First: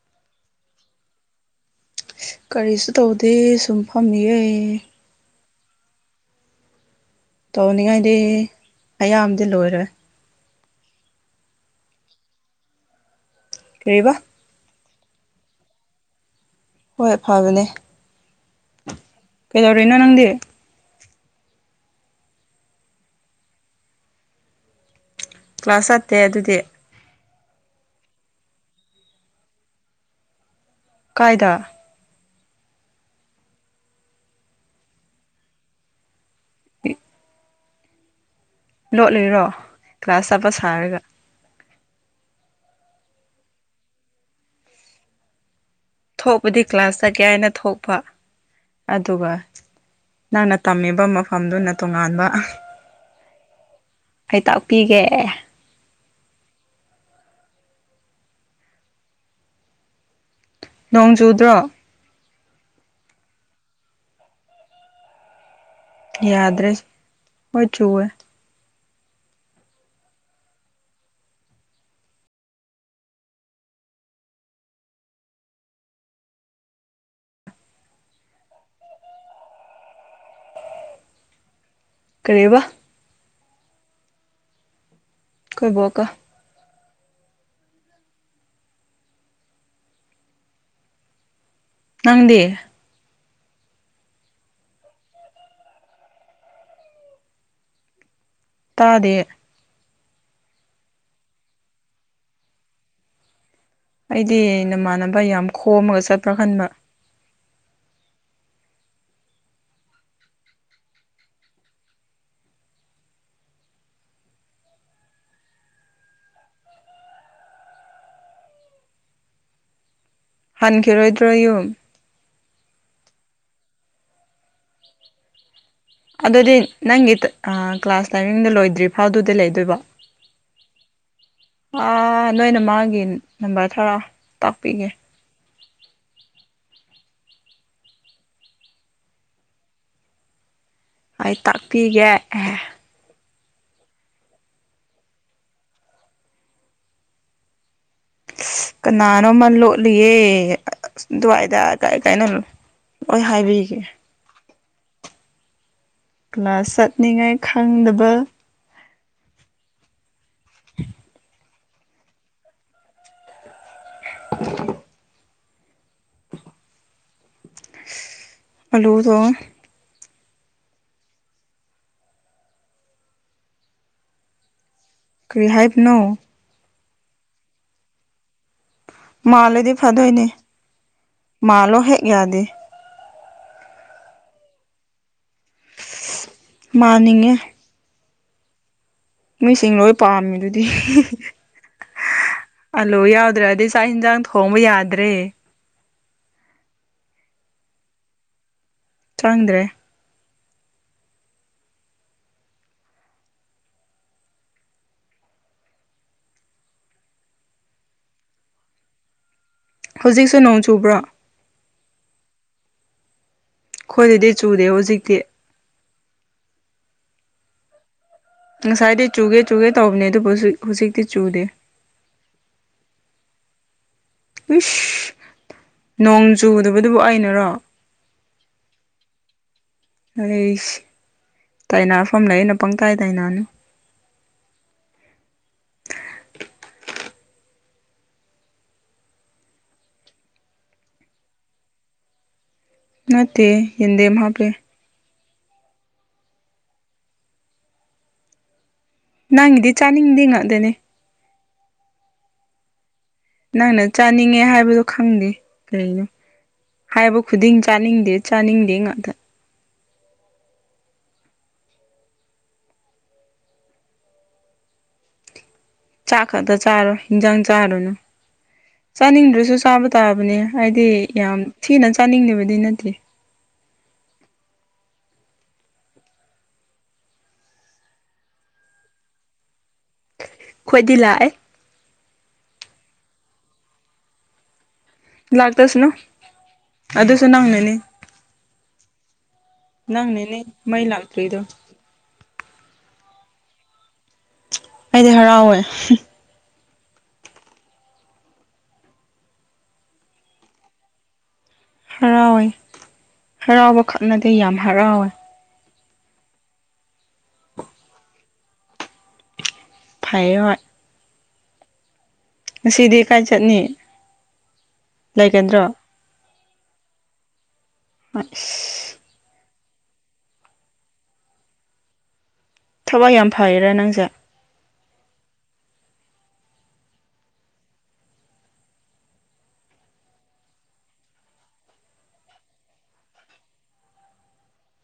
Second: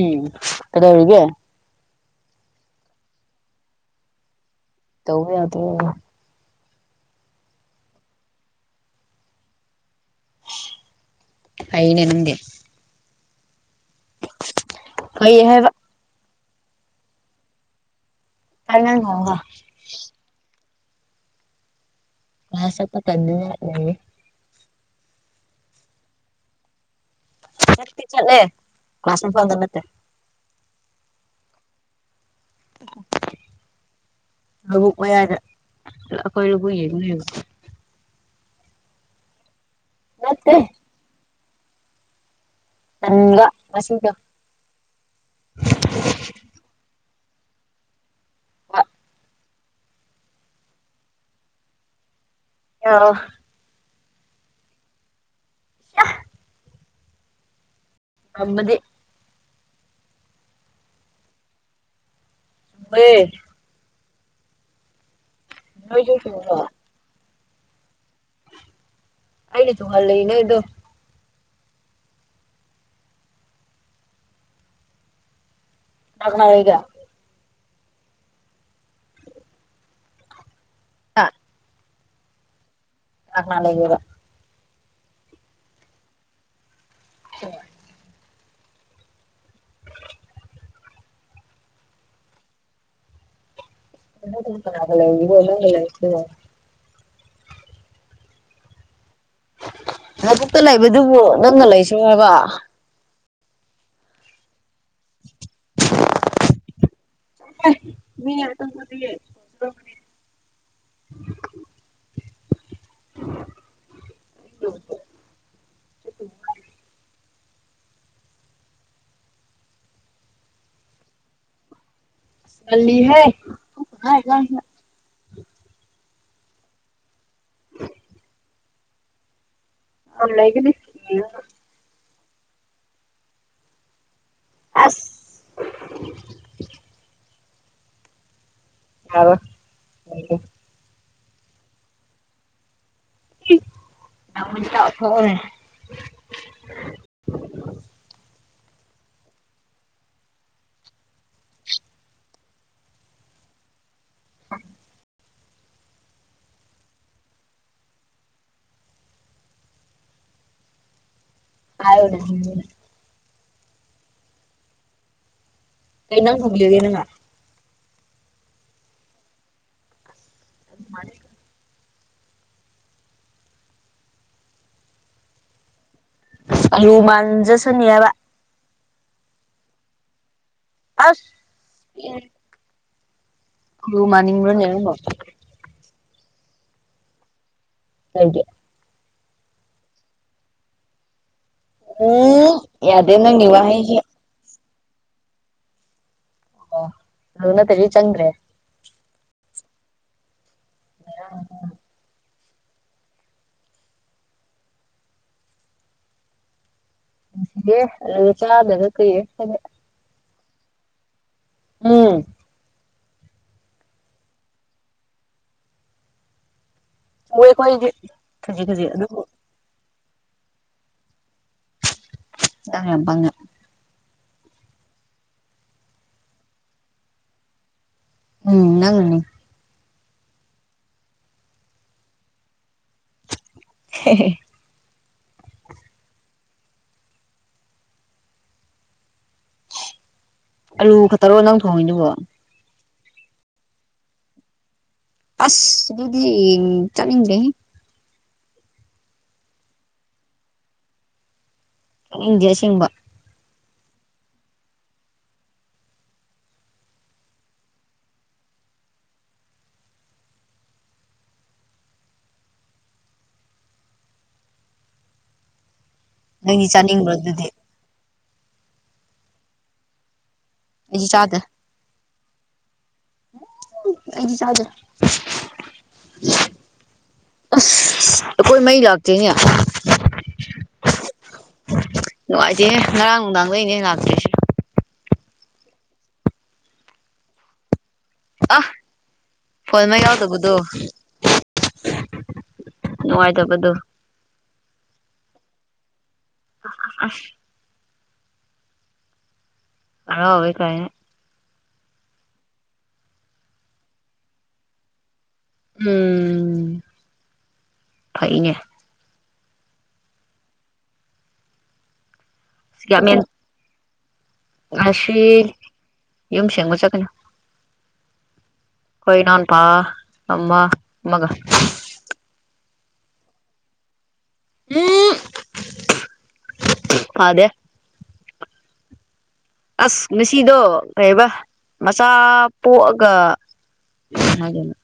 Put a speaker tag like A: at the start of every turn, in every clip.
A: ꯎꯝ ꯀꯗꯧꯔꯤꯒꯦ
B: ꯀꯔꯤꯁꯨ ꯇꯧꯗꯦ ꯁꯨꯝ ꯐꯝꯃꯤꯌꯦ
A: ꯇꯧ ꯌꯥꯗꯔꯣ
B: ꯇꯧꯅꯤꯡꯉꯥꯏꯗꯤ ꯑꯌꯥꯝꯕꯗꯤ ꯂꯣꯏꯔꯦ
A: ꯑꯩꯅꯦ ꯅꯪꯗꯤ
B: ꯀꯔꯤꯕ
A: ꯐꯩ ꯍꯥꯏꯕ
B: ꯍꯣꯏ ꯐꯕꯅꯦ
A: [unintelligible]
B: ꯀꯔꯤꯅꯣ ꯅꯪꯗꯤ
A: ꯀꯂꯥꯁ ꯆꯠꯄ ꯇꯟꯗꯅ ꯂꯩꯔꯤ
B: ꯀ꯭ꯂꯥꯁ ꯆꯠꯇꯦ ꯑꯗꯨꯗꯤ
A: ꯆꯠꯂꯦ ꯀ꯭ꯂꯁ ꯐꯥꯎꯗ [unintelligible]
B: ꯀꯥꯏꯗ
A: ꯂꯕꯨꯛ ꯃꯌꯥꯏꯗ ꯑꯩꯈꯣꯏ ꯂꯕꯨ ꯌꯦꯡꯉꯨꯏꯑꯦ
B: ꯂꯣꯠꯂꯤꯔꯣ ꯀ꯭ꯂꯥꯁ ꯆꯥꯠꯄ
A: ꯅꯠꯇꯦ
B: ꯁꯥꯔꯒ
A: ꯅꯪꯒ
B: ꯊꯣꯛꯄꯗꯤ ꯀ꯭ꯂꯥꯁ ꯆꯠꯀꯦ ꯍꯥꯏꯅ ꯊꯣꯛꯄ ꯑꯗꯨꯒ ꯅꯪꯅ ꯇꯝꯃꯤꯕ ꯃꯐꯝꯗꯨꯅ ꯇꯣꯉꯥꯟꯕ
A: ꯌꯥꯔꯣ
B: ꯑꯩꯩ ꯇꯥꯛꯄꯤꯒꯦ
A: [unintelligible] ꯉꯝꯃꯗꯤ
B: ꯅꯣꯡꯖꯨꯗ꯭ꯔꯣ
A: ꯋꯦ ꯅꯣꯏꯁꯨ ꯆꯨꯕ꯭ꯔꯣ
B: ꯌꯥꯗ꯭ꯔꯦ ꯍꯣꯏ ꯆꯨꯋꯦ
A: ꯑꯩꯗꯤ ꯇꯨꯍꯜ ꯂꯩꯅꯦ ꯗꯨ [unintelligible] ꯑ
B: ꯀꯔꯤꯕ
A: ꯀꯅꯥ ꯀꯅꯥ ꯂꯩꯒꯦꯕ
B: ꯈꯣꯏ ꯕꯣꯛꯀ
A: [inaudible]
B: ꯅꯪꯗꯤ
A: [unintelligible]
B: ꯇꯥꯗꯦ
A: ꯂꯕꯛꯇ ꯂꯩꯕꯗꯨꯕꯨ ꯅꯪꯅ ꯂꯩꯁꯨ ꯍꯥꯏꯕ
B: ꯑꯩꯗꯤ ꯅꯃꯥꯟꯅꯕ ꯌꯥꯝ ꯈꯣꯝꯃꯒ ꯆꯠꯄ꯭ꯔꯥ ꯈꯟꯕ
A: [unintelligible] ꯎ
B: ꯍꯟꯈꯤꯔꯣꯏꯗ꯭ꯔꯣ ꯌꯨꯝ
A: ꯍꯥꯏꯦ
B: ꯑꯗꯨꯗꯤ ꯅꯪꯒꯤ ꯀ꯭ꯂꯥꯁ ꯂꯥꯏꯚꯡꯗ ꯂꯣꯏꯗ꯭ꯔꯤꯐꯥꯎꯗꯨꯗꯤ ꯂꯩꯗꯣꯏꯕ
A: ꯑꯅꯒꯤꯗꯤ
B: ꯅꯣꯏꯅ ꯃꯥꯒꯤ ꯅꯝꯕꯔ ꯊꯔ ꯇꯥꯛꯄꯤꯒꯦ
A: ꯑꯁ ꯑ
B: ꯑꯩ ꯇꯥꯛꯄꯤꯒꯦ ꯑꯦꯍ
A: [unintelligible]
B: ꯀꯅꯥꯅꯣꯃ ꯂꯣꯠꯂꯤꯌꯦ ꯑꯗꯨꯋꯥꯏꯗ ꯀꯥꯏ ꯀꯥꯏꯅ ꯑꯣꯏꯣꯏ ꯍꯥꯏꯕꯤꯒꯦ
A: ꯎꯝ
B: ꯀ꯭ꯂꯥꯁ ꯆꯠꯅꯤꯡꯉꯥꯏ ꯈꯪꯗꯕ [unintelligible]
A: ꯍꯥꯏ ꯎ
B: [unintelligible]
A: ꯀꯩ ꯍꯤꯡꯖꯥꯡ ꯊꯣꯡꯕꯤꯔꯒꯦ ꯏꯅꯝꯃ
B: ꯑꯂꯨꯗꯣ
A: ꯃꯥꯅꯤ
B: ꯀꯔꯤ ꯍꯥꯏꯕꯅꯣ
A: ꯂꯨꯃꯥꯟꯖꯁꯨꯅꯤꯕ
B: ꯃꯥꯜꯂꯗꯤ ꯐꯗꯣꯏꯅꯦ
A: ꯑꯁ
B: ꯃꯥꯜꯂꯣ ꯍꯦꯛ ꯌꯥꯗꯦ
A: ꯑꯗꯨ ꯃꯥꯅꯤꯅꯤꯡꯣꯦ
B: ꯃꯥꯅꯤꯡꯉꯦ
A: [unintelligible]
B: ꯃꯤꯁꯤꯡ ꯂꯣꯏ ꯄꯥꯝꯃꯤꯗꯨꯗꯤ
A: ꯎꯝ
B: ꯑꯜꯂꯨ
A: ꯌꯥꯗꯦ ꯅꯪꯒꯤ
B: ꯌꯥꯎꯗ꯭ꯔꯦꯗꯤ ꯆꯥꯛ
A: ꯋꯥꯍꯩꯁꯦ
B: ꯌꯦꯟꯁꯥꯡ ꯊ ꯍꯣꯡꯕ ꯌꯥꯗ꯭ꯔꯦ
A: ꯑꯣ ꯑꯗꯨꯅꯠꯇ ꯆꯪꯗ꯭ꯔꯦ
B: ꯆꯪꯗ꯭ꯔꯦ
A: ꯑ ꯦ ꯑꯗꯨꯒ ꯆꯥꯗꯅ ꯀꯩꯌꯦꯦ
B: ꯍꯧꯖꯤꯛꯁꯨ ꯅꯣꯡ ꯆꯨꯕ꯭ꯔꯣ
A: ꯎꯝ
B: ꯑꯩꯣꯏꯗꯨꯗꯤ ꯆꯨꯗꯦ ꯍꯧꯖꯤꯛꯇꯤ
A: ꯑꯣꯏ ꯈꯣꯏꯗꯤ
B: ꯉꯁꯥꯏꯗꯤ ꯆꯨꯒꯦ ꯆꯨꯒꯦ ꯇꯧꯕꯅꯦ ꯑꯗꯨꯕꯨ ꯍꯧꯖꯤꯛ ꯍꯧꯖꯤꯛꯇꯤ ꯆꯨꯗꯦ
A: ꯑꯉꯄꯥꯉ
B: ꯏꯁ ꯅꯣꯡ ꯆꯨꯗꯕꯗꯨꯕꯨ ꯑꯩꯅꯔꯣ
A: ꯎꯝ ꯅꯪ
B: ꯑꯁ ꯇꯥꯏꯅꯐꯝ ꯂꯩ ꯑꯩꯅ ꯄꯪ ꯇꯥꯏ ꯇꯥꯏꯅꯅꯨ
A: ꯍ ꯍ ꯑꯂꯨ ꯈꯛꯇꯔꯣ ꯅꯪ ꯊꯣꯡꯉꯤꯗꯨꯕꯣ
B: ꯅꯠꯇꯦ ꯌꯦꯟꯗꯦꯦꯝ ꯃꯥ ꯄꯦ
A: ꯑꯁ ꯑꯗꯨꯗꯨꯗꯤ ꯆꯂꯤꯖꯦ
B: ꯅꯪꯒꯤꯗꯤ ꯆꯥꯅꯤꯡꯗꯦ ꯉꯥꯛꯗꯅꯦ
A: ꯈꯪꯗꯦ ꯑꯁꯦꯡꯕ
B: ꯅꯪꯅ ꯆꯥꯅꯤꯡꯉꯦ ꯍꯥꯏꯕꯗꯣ ꯈꯪꯗꯦ ꯀꯔꯤꯅꯣ ꯍꯥꯏꯕ ꯈꯨꯗꯤꯡ ꯆꯥꯅꯤꯡꯗꯦ ꯆꯥꯅꯤꯡꯗꯦ ꯉꯥꯛꯇ ꯆꯥꯛ ꯈꯛꯇ
A: ꯅꯪꯗꯤ
B: ꯆꯥꯔꯣ
A: ꯆꯥꯅꯤꯡꯕ꯭ꯔꯣ
B: ꯍꯟꯖꯥꯡ
A: ꯑꯗꯨꯗꯤ
B: ꯆꯥꯔꯅꯨ ꯆꯥꯅꯤꯡꯗ꯭ꯔꯁꯨ ꯆꯥꯕ ꯇꯥꯕꯅꯦ ꯍꯥꯏꯗꯤ
A: ꯑꯩꯗꯤ
B: ꯌꯥꯝ
A: ꯆꯥꯗꯦ
B: ꯊꯤꯅ ꯆꯥꯅꯤꯡꯗꯕꯗꯤ ꯅꯠꯇꯦ
A: ꯑꯩꯗꯤ ꯆꯥꯗꯦ ꯑꯩꯈꯣꯏ ꯃꯩ ꯂꯥꯛꯇꯦꯅꯦ
B: ꯈꯣꯏꯗꯤ ꯂꯥꯛꯑꯦ
A: ꯅꯨꯡꯉꯥꯏꯇꯦ ꯉꯔꯥꯡ ꯅꯨꯡꯗꯥꯡꯗꯩꯅꯦ ꯂꯥꯛꯇꯣꯏꯁꯦ
B: ꯂꯥꯛꯇꯁꯅꯨ ꯑꯗꯨꯁꯨ ꯅꯪꯅꯅꯤ
A: ꯑ ꯐꯣꯟ ꯃꯩ
B: ꯅꯪꯅꯅꯦ
A: ꯌꯥꯎꯗꯕꯗꯣ
B: ꯃꯩ ꯂꯥꯛꯇ꯭ꯔꯤꯗꯣ
A: ꯅꯨꯡꯉꯥꯏꯇꯕꯗꯣ
B: ꯑꯩꯗꯤ ꯍꯔꯥꯎꯋꯦ
A: ꯑ ꯑꯁ ꯍꯔꯥꯑꯣꯏ ꯀꯥꯏꯅꯥ
B: ꯍꯔꯥꯎꯋꯦ ꯍꯔꯥꯎꯕ ꯈꯛꯅꯠꯇꯦ ꯌꯥꯝ ꯍꯔꯥꯎꯋꯦ
A: ꯎꯝ ꯐꯩꯅꯦ
B: ꯐꯩ ꯍꯣꯏ ꯉꯁꯤꯗꯤ
A: ꯌꯥꯝꯃꯦꯟ
B: ꯀꯥꯏ ꯆꯠꯅꯤ
A: ꯉꯁꯤ
B: ꯂꯩꯒꯗ꯭ꯔꯣ
A: ꯌꯨꯝ ꯁꯦꯡꯕ ꯆꯠꯀꯅꯤ
B: ꯏꯁ
A: ꯈꯣꯏ ꯏꯅꯥꯑꯣꯄꯥ ꯑꯃꯥ ꯑꯃꯒ
B: ꯊꯋꯥꯏ ꯌꯥꯝ ꯐꯩꯔꯥ ꯅꯪꯁꯦ
A: ꯎꯝ ꯐꯥꯗꯦ ꯑꯁ ꯉꯁꯤꯗꯣ ꯀꯩꯕ ꯃꯆꯥ ꯄꯣꯛꯑꯒ [inaudible]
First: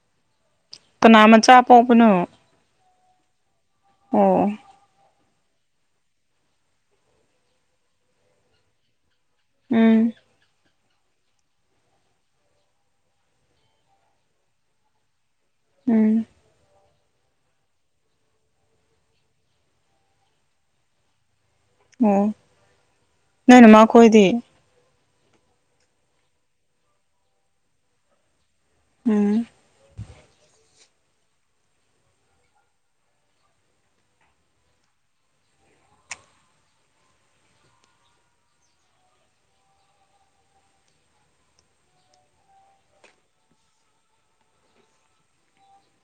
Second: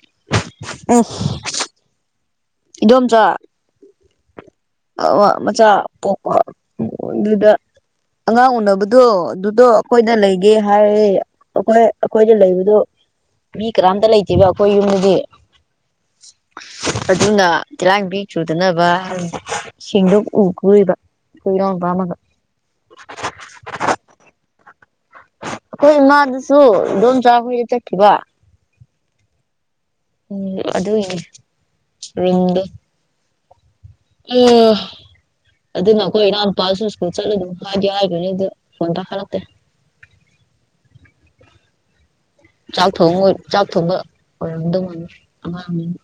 A: [inaudible]
B: ꯀꯅꯥ ꯃꯆꯥ ꯄꯣꯛꯄꯅꯣ
A: ꯏꯗꯣꯝꯆꯥ
B: ꯎꯝ
A: ꯃꯆꯥ ꯄꯣꯛꯄ ꯑꯗꯨꯗ ꯑꯉꯥꯡ ꯎꯅꯕꯗꯣ ꯑꯗꯨ ꯑꯗꯣ ꯑꯩꯈꯣꯏꯗ
B: ꯎꯝ
A: ꯂꯩꯒꯦ ꯍꯥꯏꯔꯗꯤ ꯑꯩꯈꯣꯏ ꯑꯩꯈꯣꯏꯗ ꯂꯩꯕꯗꯣ ꯃꯤ ꯀꯅꯥꯝꯇ ꯂꯩꯇꯦꯕ ꯑꯩꯈꯣꯏ ꯌꯨꯝꯗꯗꯤ
B: ꯎꯝ
A: ꯑꯗꯨꯅ ꯇꯤꯂꯥꯡꯕꯤ ꯆꯨꯗꯅꯕ ꯁꯤꯡꯗꯣꯛ ꯎꯒꯣꯏꯕ ꯀꯣꯏꯔꯣ
B: ꯑꯣ ꯅꯣꯏꯅꯃꯥ ꯀꯣꯏꯗꯤ
A: ꯑꯩꯈꯣꯏ ꯏꯃꯥꯗꯨꯁꯨ ꯏꯗꯣꯝꯆꯥ ꯍꯣꯏꯗ ꯆꯠꯈꯤꯕ
B: ꯎꯝ
A: ꯎꯝ ꯑꯗꯨꯅꯦ ꯔꯤꯝꯗ [unintelligible] ꯑꯗꯨꯅ ꯑꯩꯈꯣꯏ ꯏꯅꯥꯎ ꯅꯨꯄꯥꯁꯨ ꯁ꯭ꯀꯨꯜ ꯆꯠꯂꯨꯗ ꯍꯥꯏꯗꯤ ꯍꯥꯏꯕꯅꯤ ꯑꯗꯨ ꯐꯣꯟ ꯇꯥꯈꯠꯂꯛꯇꯦ ꯆꯥꯛ ꯊꯣꯡ ꯆꯥꯛ ꯊꯣꯡꯕ ꯑꯣꯏꯔꯝꯗ ꯑꯉꯥꯡ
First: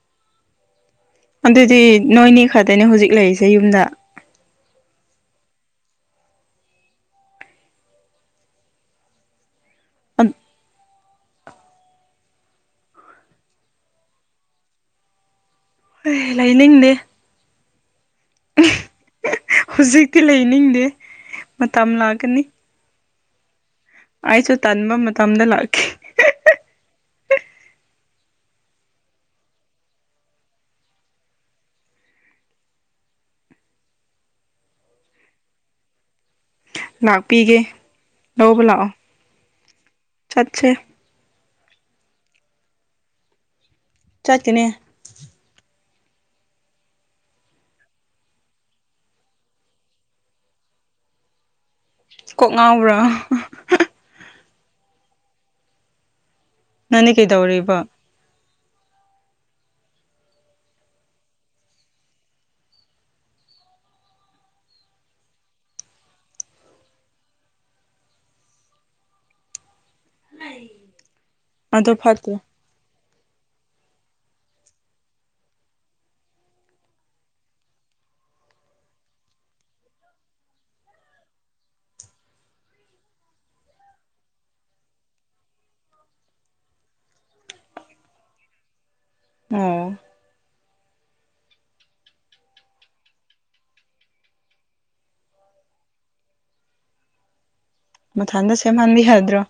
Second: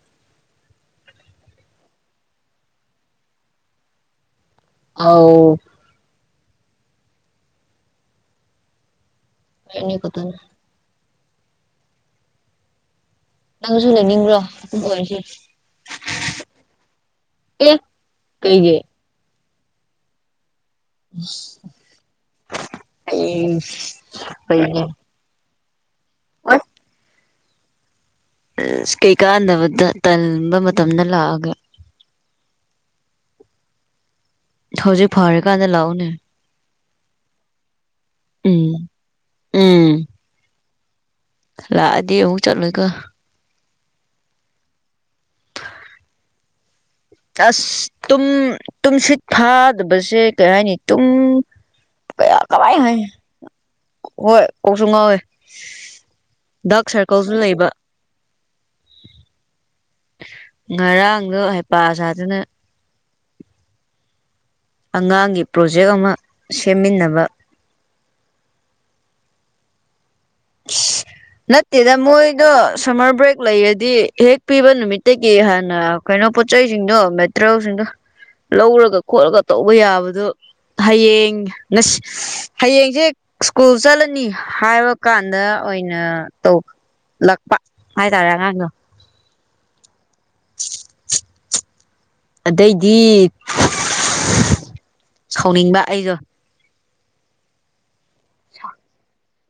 B: ꯑꯗꯨꯗꯤ ꯅꯣꯏꯅꯤ ꯈꯛꯇꯅꯦ ꯍꯧꯖꯤꯛ ꯂꯩꯔꯤꯁꯦ ꯌꯨꯝꯗ
A: ꯑꯥꯎ ꯑꯅꯤ ꯀ ꯑꯗꯨꯅ ꯅꯪꯁꯨ ꯂꯩꯅꯤꯡꯕ꯭ꯔꯣ ꯑꯗꯨ ꯑꯣꯏꯁꯤ
B: ꯂꯩꯅꯤꯡꯗꯦ
A: ꯑꯦ ꯀꯩꯒꯤ
B: ꯍꯍ ꯍꯨꯖꯤꯛꯇꯤ ꯂꯩꯅꯤꯡꯗꯦ ꯃꯇꯝ ꯂꯥꯛꯀꯅꯤ
A: ꯍꯌꯦꯡ
B: ꯑꯩꯁꯨ ꯇꯟꯕ ꯃꯇꯝꯗ ꯂꯥꯛꯈꯦ
A: ꯑꯥꯏ ꯑꯁ ꯀꯩꯀꯥꯟꯗꯕꯗ ꯇꯟꯕ ꯃꯇꯝꯗ ꯂꯥꯛꯑꯒ ꯍꯧꯖꯤꯛ ꯐꯔꯀꯥꯟꯗ ꯂꯥꯛꯎꯅꯦ
B: ꯂꯥꯛꯄꯤꯒꯦ ꯂꯧꯕ
A: ꯎꯝ
B: ꯂꯥꯛꯑꯣ
A: ꯎꯝ
B: ꯆꯠꯁꯦ
A: ꯂꯥꯛꯑꯗꯤ ꯑꯃꯨꯛ ꯆꯠꯂꯣꯏꯀꯣ
B: ꯆꯠꯀꯅꯤ
A: ꯑꯁ ꯇꯨꯝ ꯇꯨꯝꯁꯤꯠ ꯐꯥꯗꯕꯁꯦ ꯀꯩ ꯍꯥꯏꯅꯤ ꯇꯨꯡ
B: ꯀꯣꯛ ꯉꯥꯎꯕ꯭ꯔꯣ ꯍ ꯍ
A: ꯍꯣꯏ ꯀꯣꯛꯁꯨ ꯉꯥꯎꯋꯦ ꯗꯥꯛ
B: ꯅꯪꯗꯤ
A: ꯁꯥꯔꯀꯜꯁꯨ ꯂꯩꯕ
B: ꯀꯩꯗꯧꯔꯤꯕ
A: ꯉꯔꯥꯡꯗꯨ ꯍꯩꯄꯥ ꯁꯥꯗꯅ ꯑꯉꯥꯡꯒꯤ ꯄ꯭ꯔꯣꯖꯦꯛ ꯑꯃ ꯁꯦꯝꯃꯤꯟꯅꯕ
B: ꯑꯗꯨ
A: ꯅꯠꯇꯦꯗ
B: ꯐꯠꯇ꯭ꯔꯦ
A: ꯃꯣꯏꯗꯣ ꯁꯝꯃꯔ ꯕ꯭ꯔꯦꯛ ꯂꯩꯔꯗꯤ ꯍꯦꯛ ꯄꯤꯕ ꯅꯨꯃꯤꯠꯇꯒꯤ ꯍꯥꯟꯅ ꯀꯩꯅꯣ ꯄꯣꯠꯆꯩꯁꯤꯡꯗꯣ ꯃꯦꯇꯔꯦꯜꯁꯤꯡꯗꯣ ꯂꯧꯔꯒ ꯈꯣꯠꯂꯒ ꯇꯧꯕ ꯌꯥꯕꯗꯣ ꯍꯌꯦꯡ ꯉꯁꯤ ꯍꯌꯦꯡꯖꯦ ꯁ꯭ꯀꯨꯜ ꯆꯠꯂꯅꯤ ꯍꯥꯏꯕꯀꯥꯟꯗ ꯑꯣꯏꯅ ꯅ ꯇꯧ ꯂꯛꯄ ꯍꯥꯏꯇꯥꯔꯦ ꯑꯉꯥꯡꯗꯣ
B: ꯑꯣ
A: ꯑꯗꯩꯗꯤ ꯁꯥꯎꯅꯤꯡꯕ ꯑꯩꯗꯣ
B: ꯃꯊꯟꯗ ꯁꯦꯝꯍꯟꯕꯤ ꯌꯥꯗ꯭ꯔꯣ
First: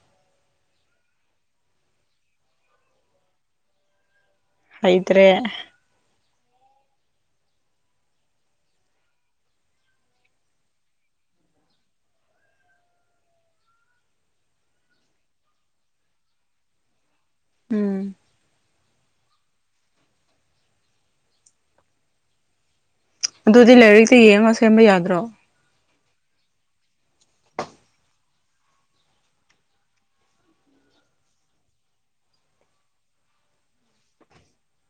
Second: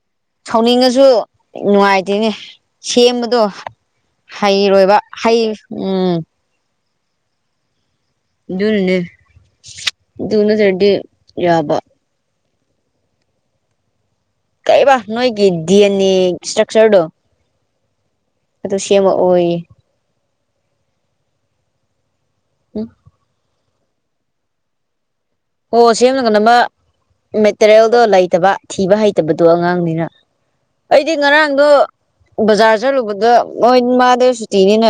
A: ꯁꯥꯎꯅꯤꯡꯉꯁꯨ ꯅꯨꯡꯉꯥꯏꯇꯦꯅꯦ ꯁꯦꯝꯕꯗꯣ ꯍꯩꯔꯣꯏꯕ
B: ꯍꯩꯇ꯭ꯔꯦ
A: ꯍꯩ ꯎꯝ ꯑꯗꯨꯅꯅꯦ ꯑꯗꯨ ꯅꯠꯇ꯭ꯔꯗꯤ ꯌꯥꯕ ꯀꯩꯕ ꯅꯣꯏꯒꯤ ꯗꯤ ꯑꯦꯟ ꯑꯦ ꯁꯇ꯭ꯔꯛꯆꯔꯗꯣ
B: ꯎꯝ
A: ꯑꯗꯨ ꯁꯦꯝꯃꯛꯑꯣꯌꯦ ꯎꯝ
B: ꯑꯗꯨꯗꯤ ꯂꯥꯏꯔꯤꯛꯇ ꯌꯦꯡꯉ ꯁꯦꯝꯕ ꯌꯥꯗ꯭ꯔꯣ
A: ꯑꯣ ꯁꯦꯝꯅꯒ ꯅꯕ ꯃꯦꯇꯔꯤꯌꯦꯜꯗꯣ ꯂꯩꯇꯕ ꯊꯤꯕ ꯍꯩꯇꯕꯗꯣ ꯑꯉꯥꯡꯅꯤꯅ ꯑꯩꯗꯤ ꯉꯔꯥꯡꯗꯣ ꯕꯖꯥꯔ ꯆꯠꯂꯨꯕꯗ ꯃꯣꯏ ꯃꯥꯗꯦ ꯁꯨꯇꯤꯅꯤꯅ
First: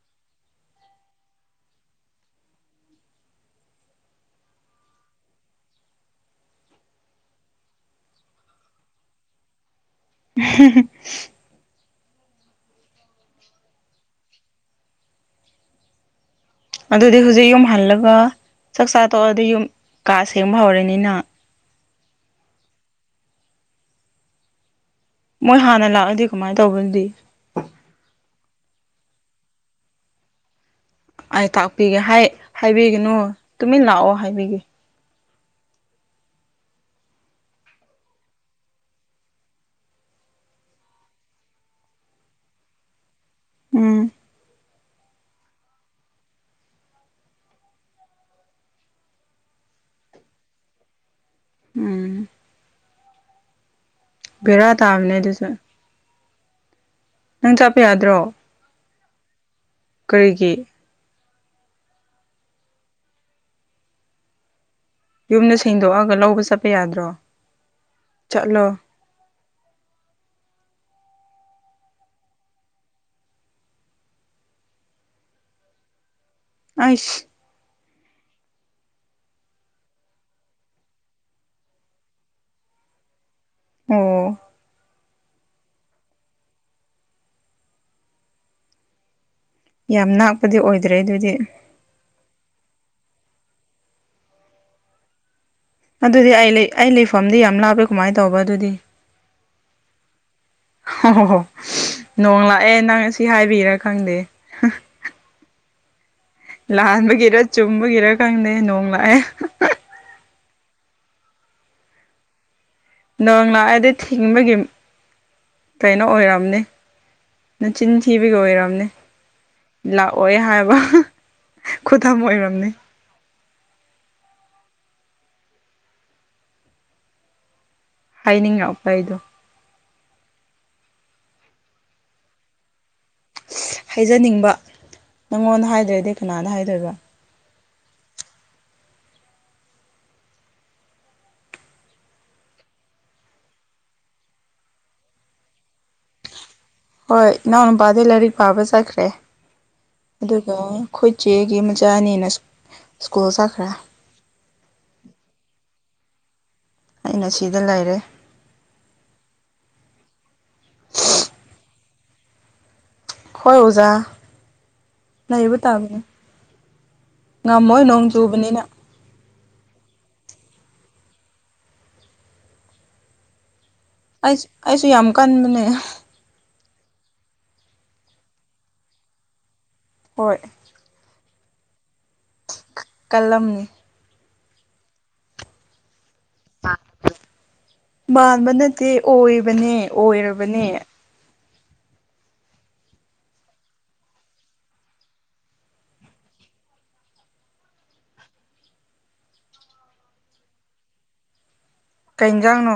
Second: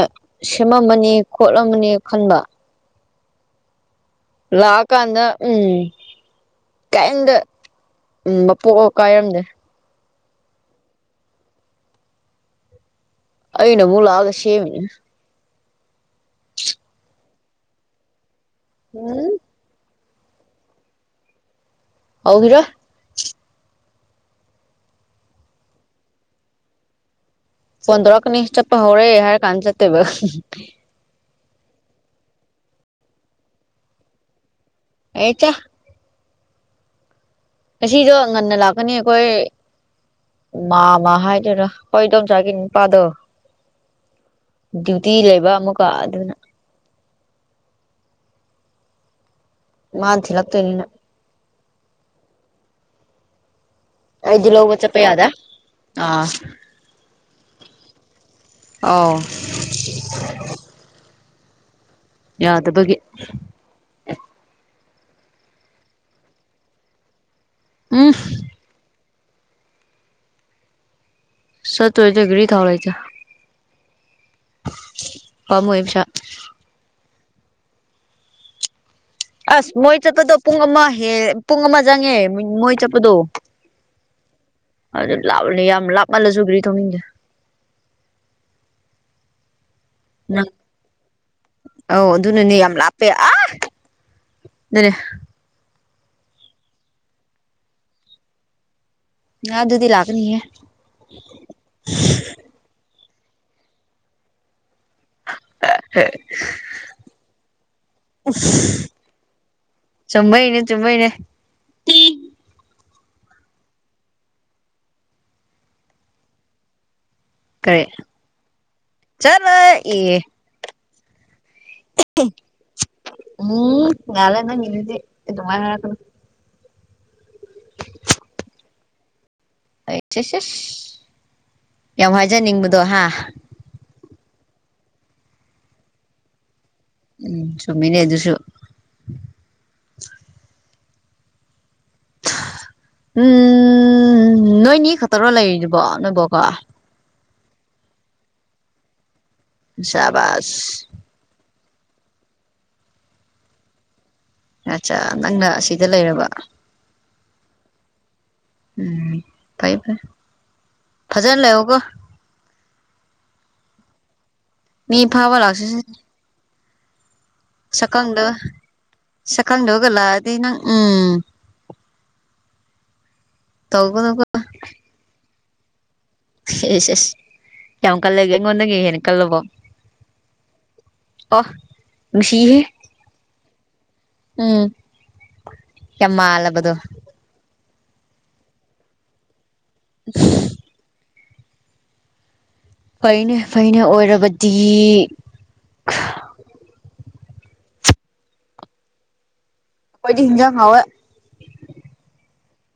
A: ꯁꯦꯝꯃꯝꯃꯅꯤ ꯈꯣꯠꯂꯝꯃꯅꯤ ꯈꯟꯕ ꯂꯥꯛꯑꯀꯥꯟꯗ ꯎꯝ ꯀꯩꯏꯝꯇ ꯎꯝ ꯃꯄꯣꯛꯑ ꯀꯥꯏꯔꯝꯗꯦ
B: ꯍꯨꯝ ꯍꯨꯝ ꯍꯍ
A: ꯑꯩꯅ ꯑꯃꯨꯛ ꯂꯥꯛꯑꯒ ꯁꯦꯝꯃꯤꯅꯤ
B: ꯑꯗꯨꯗꯤ ꯍꯨꯖꯤꯛ ꯌꯨꯝ ꯍꯜꯂꯒ ꯆꯥꯛ ꯆꯥ
A: ꯎꯝ
B: ꯇꯣꯛꯑꯗꯤ ꯌꯨꯝ ꯀꯥ ꯁꯦꯡꯕ ꯍꯧꯔꯅꯤ ꯅꯪ
A: ꯍꯧꯒꯤꯔꯣꯏ
B: ꯃꯣꯏ ꯍꯥꯟꯅ ꯂꯥꯛꯑꯗꯤ ꯀꯃꯥꯏ ꯇꯧꯕ ꯑꯗꯨꯗꯤ
A: ꯐꯣꯟ ꯇꯧꯔꯛꯀꯅꯤ ꯆꯠꯄ ꯍꯧꯔꯦ ꯍꯥꯏꯔ ꯀꯥꯟ ꯆꯠꯇꯦꯕ ꯍꯨꯡ ꯍꯨꯡ
B: ꯑꯩ ꯇꯥꯛꯄꯤꯒꯦ ꯍꯥꯏ ꯍꯥꯏꯕꯤꯒꯅꯨ ꯇꯨꯃꯤꯟ ꯂꯥꯛꯑꯣ ꯍꯥꯏꯕꯤꯒꯦ
A: ꯑꯩ ꯆꯥ ꯉꯁꯤꯗꯣ ꯉꯟꯅ ꯂꯥꯛꯀꯅꯤ ꯑꯩꯈꯣꯏ ꯃꯥꯝꯃ ꯍꯥꯏꯗꯣꯏꯔ ꯑꯩꯈꯣꯏ ꯏꯗꯣꯝꯆꯥꯒꯤ ꯅꯨꯄꯥꯗꯣ
B: ꯎꯝ
A: ꯗ꯭ꯌꯨꯇꯤ ꯂꯩꯕ ꯑꯃꯨꯛꯀ ꯑꯗꯨꯅ ꯃꯥꯥꯟ ꯊꯤꯜꯂꯛꯇꯣꯏꯅꯤꯅ
B: ꯎꯝ
A: ꯑꯩꯗꯤ
B: ꯕꯦꯔꯥ
A: ꯂꯧꯕ ꯆꯠꯄ
B: ꯇꯥꯕꯅꯦ
A: ꯌꯥꯗꯦ
B: ꯑꯗꯨꯁꯨ
A: ꯑꯥ
B: ꯅꯪ ꯆꯠꯄ ꯌꯥꯗ꯭ꯔꯣ
A: ꯑꯣ
B: ꯀꯔꯤꯒꯤ
A: ꯌꯥꯗꯕꯒꯤ
B: ꯌꯨꯝꯗ ꯁꯦꯡꯗꯣꯛꯑꯒ ꯂꯧꯕ ꯆꯠꯄ ꯌꯥꯗ꯭ꯔꯣ
A: [unintelligible]
B: ꯆꯠꯂꯣ
A: ꯁꯇ ꯑꯣꯏꯗ ꯒꯤꯔꯤ ꯊꯥꯎꯂ ꯆ ꯄꯃꯍꯤꯁ
B: ꯑꯩꯁ
A: ꯑꯁ ꯃꯣꯏ ꯆꯠꯄꯗꯣ ꯄꯨꯡ ꯑꯃ ꯍꯦ ꯄꯨꯡ ꯑꯃ ꯆꯪꯉꯦ ꯃꯣꯏ ꯆꯠꯄꯗꯣ
B: ꯑꯣ
A: ꯑꯗꯨ ꯂꯥꯞꯂꯅꯤ ꯌꯥꯝ ꯂꯥꯞꯃꯜꯂꯁꯨ ꯒ꯭ꯔꯤ ꯊꯧꯅꯤꯡꯟꯗꯦ
B: ꯌꯥꯝ
A: ꯅꯪ
B: ꯉꯥꯛꯄꯗꯤ ꯑꯣꯏꯗ꯭ꯔꯦ ꯑꯗꯨꯏꯗꯤ
A: ꯑꯧ ꯑꯗꯨꯅꯅꯦ ꯌꯥꯝ ꯂꯥꯞꯄꯦ ꯑ ꯑꯗꯨꯅꯦ
B: ꯑꯗꯨꯗꯤ ꯑꯩ ꯂꯩ ꯑꯩ ꯂꯩꯐꯝꯗꯤ ꯌꯥꯝ ꯂꯥꯞꯄꯦ ꯀꯃꯥꯏꯅ ꯇꯧꯕ ꯑꯗꯨꯗꯤ
A: ꯉ ꯑꯗꯨꯗꯤ ꯂꯥꯛꯅꯤꯌꯦ
B: ꯑꯣ ꯍꯣ ꯍꯣ ꯅꯣꯡ ꯂꯥꯛꯑꯦ ꯅꯪ ꯑꯁꯤ ꯍꯥꯏꯕꯤꯔꯥ ꯈꯪꯗꯦ
A: [unintelligible]
B: ꯂꯥꯟꯕꯒꯤꯔ ꯆꯨꯝꯕꯒꯤꯔ ꯈꯪꯗꯦ ꯅꯣꯡ ꯂꯥꯛꯑꯦ
A: ꯆꯨꯃꯩꯃꯅꯦ ꯆꯨꯝꯃꯩꯅꯦ
B: ꯅꯣꯡ ꯂꯥꯛꯑꯗꯤ ꯊꯤꯡꯕꯒꯤ ꯀꯩꯅꯣ ꯑꯣꯏꯔꯝꯅꯤ
A: ꯀꯔꯤ
B: ꯅꯆꯤꯟ ꯊꯤꯕꯒꯤ ꯑꯣꯏꯔꯝꯅꯤ
A: ꯆꯠꯂꯣꯏ ꯑꯦ
B: ꯂꯥꯛꯑꯣꯏ ꯍꯥꯏꯕ ꯈꯨꯊꯝ ꯑꯣꯏꯔꯝꯅꯤ
A: ꯎꯝ ꯉꯥꯛꯜꯂꯦ ꯅꯡꯒꯤꯗꯨꯗꯤ ꯏꯅꯤꯗꯤ ꯇꯃꯥꯏ ꯍ ꯀꯅꯣ
B: ꯍꯥꯏꯅꯤꯡꯉ ꯎꯄꯥꯏꯗꯣ
A: ꯁꯦ ꯁꯦ ꯌꯥꯝ ꯍꯥꯏꯖꯅꯤꯡꯕꯗꯣ ꯍꯥ
B: ꯍꯥꯏꯖꯅꯤꯡꯕ ꯅꯪꯉꯣꯟꯗ ꯍꯥꯏꯗ꯭ꯔꯗꯤ ꯀꯅꯥꯗ ꯍꯥꯏꯗꯣꯏꯕ
A: ꯎꯝ ꯆꯨꯝꯃꯤꯅꯦ ꯑꯗꯨꯁꯨ ꯎꯝ ꯅꯣꯏꯅꯤ ꯈꯛꯇꯔ ꯂꯩꯔꯤꯕꯣ ꯅꯣꯏꯕꯥꯎꯀꯣ
B: ꯍꯣꯏ ꯏꯅꯥꯎꯅꯨꯄꯥꯗꯤ ꯂꯥꯏꯔꯤꯛ ꯄꯥꯕ ꯆꯠꯈ꯭ꯔꯦ ꯑꯗꯨꯒ
A: ꯁꯕꯥꯁ
B: ꯑꯩꯈꯣꯏꯆꯦꯒꯤ ꯃꯆꯥꯅꯦꯅ ꯁ꯭ꯀꯨꯜ ꯁꯥꯈ꯭ꯔ
A: ꯑꯆꯥ ꯅꯪꯅ ꯁꯤꯗ ꯂꯩꯔꯕ
B: ꯑꯩꯅ ꯁꯤꯗ ꯂꯩꯔꯦ
A: ꯎꯝ ꯐꯩ ꯐꯩ ꯐꯖꯅ ꯂꯩꯑꯣꯒꯣ
B: ꯍꯣꯏ ꯑꯣꯖꯥ
A: ꯃꯤ ꯐꯥꯕ
B: ꯂꯩꯕ
A: ꯂꯁꯤ
B: ꯇꯥꯕꯅꯤ ꯉꯝꯃꯣꯏ ꯅꯣꯡ
A: ꯁꯀꯪꯗ
B: ꯆꯨꯕꯅꯤꯅ
A: ꯁꯀꯪꯗꯕꯒ ꯂꯥꯛꯑꯗꯤ ꯅꯪ ꯎꯝ ꯇꯧꯒꯅꯨꯀꯦ
B: ꯑꯩꯁ ꯑꯩꯁꯨ ꯌꯥꯝ ꯀꯟꯕꯅꯦ
A: ꯑꯦꯁ ꯑꯦꯁ ꯌꯥꯝ ꯀꯜꯂꯒꯦ ꯑꯩꯉꯣꯟꯗꯒꯤ ꯍꯦꯟꯅ ꯀꯜꯂꯕꯣ
B: ꯍꯣꯏ
A: ꯑ ꯅꯨꯡꯁꯤꯍꯦ
B: ꯀꯂꯝꯅꯤ
A: ꯎꯝ ꯌꯥꯃ ꯑꯂꯕꯗꯨ
B: ꯃꯥꯟꯕ ꯅꯠꯇꯦ ꯑꯣꯏꯕꯅꯦ ꯑꯣꯏꯔꯕꯅꯦ
A: ꯐꯩꯅ ꯐꯩꯅ ꯑꯣꯏꯔꯕꯗꯤ ꯑꯩꯣꯏꯗꯤ ꯍꯤꯡꯖ ꯍꯥꯎꯋ
B: ꯀꯩ ꯏꯟꯖꯥꯡꯅꯣ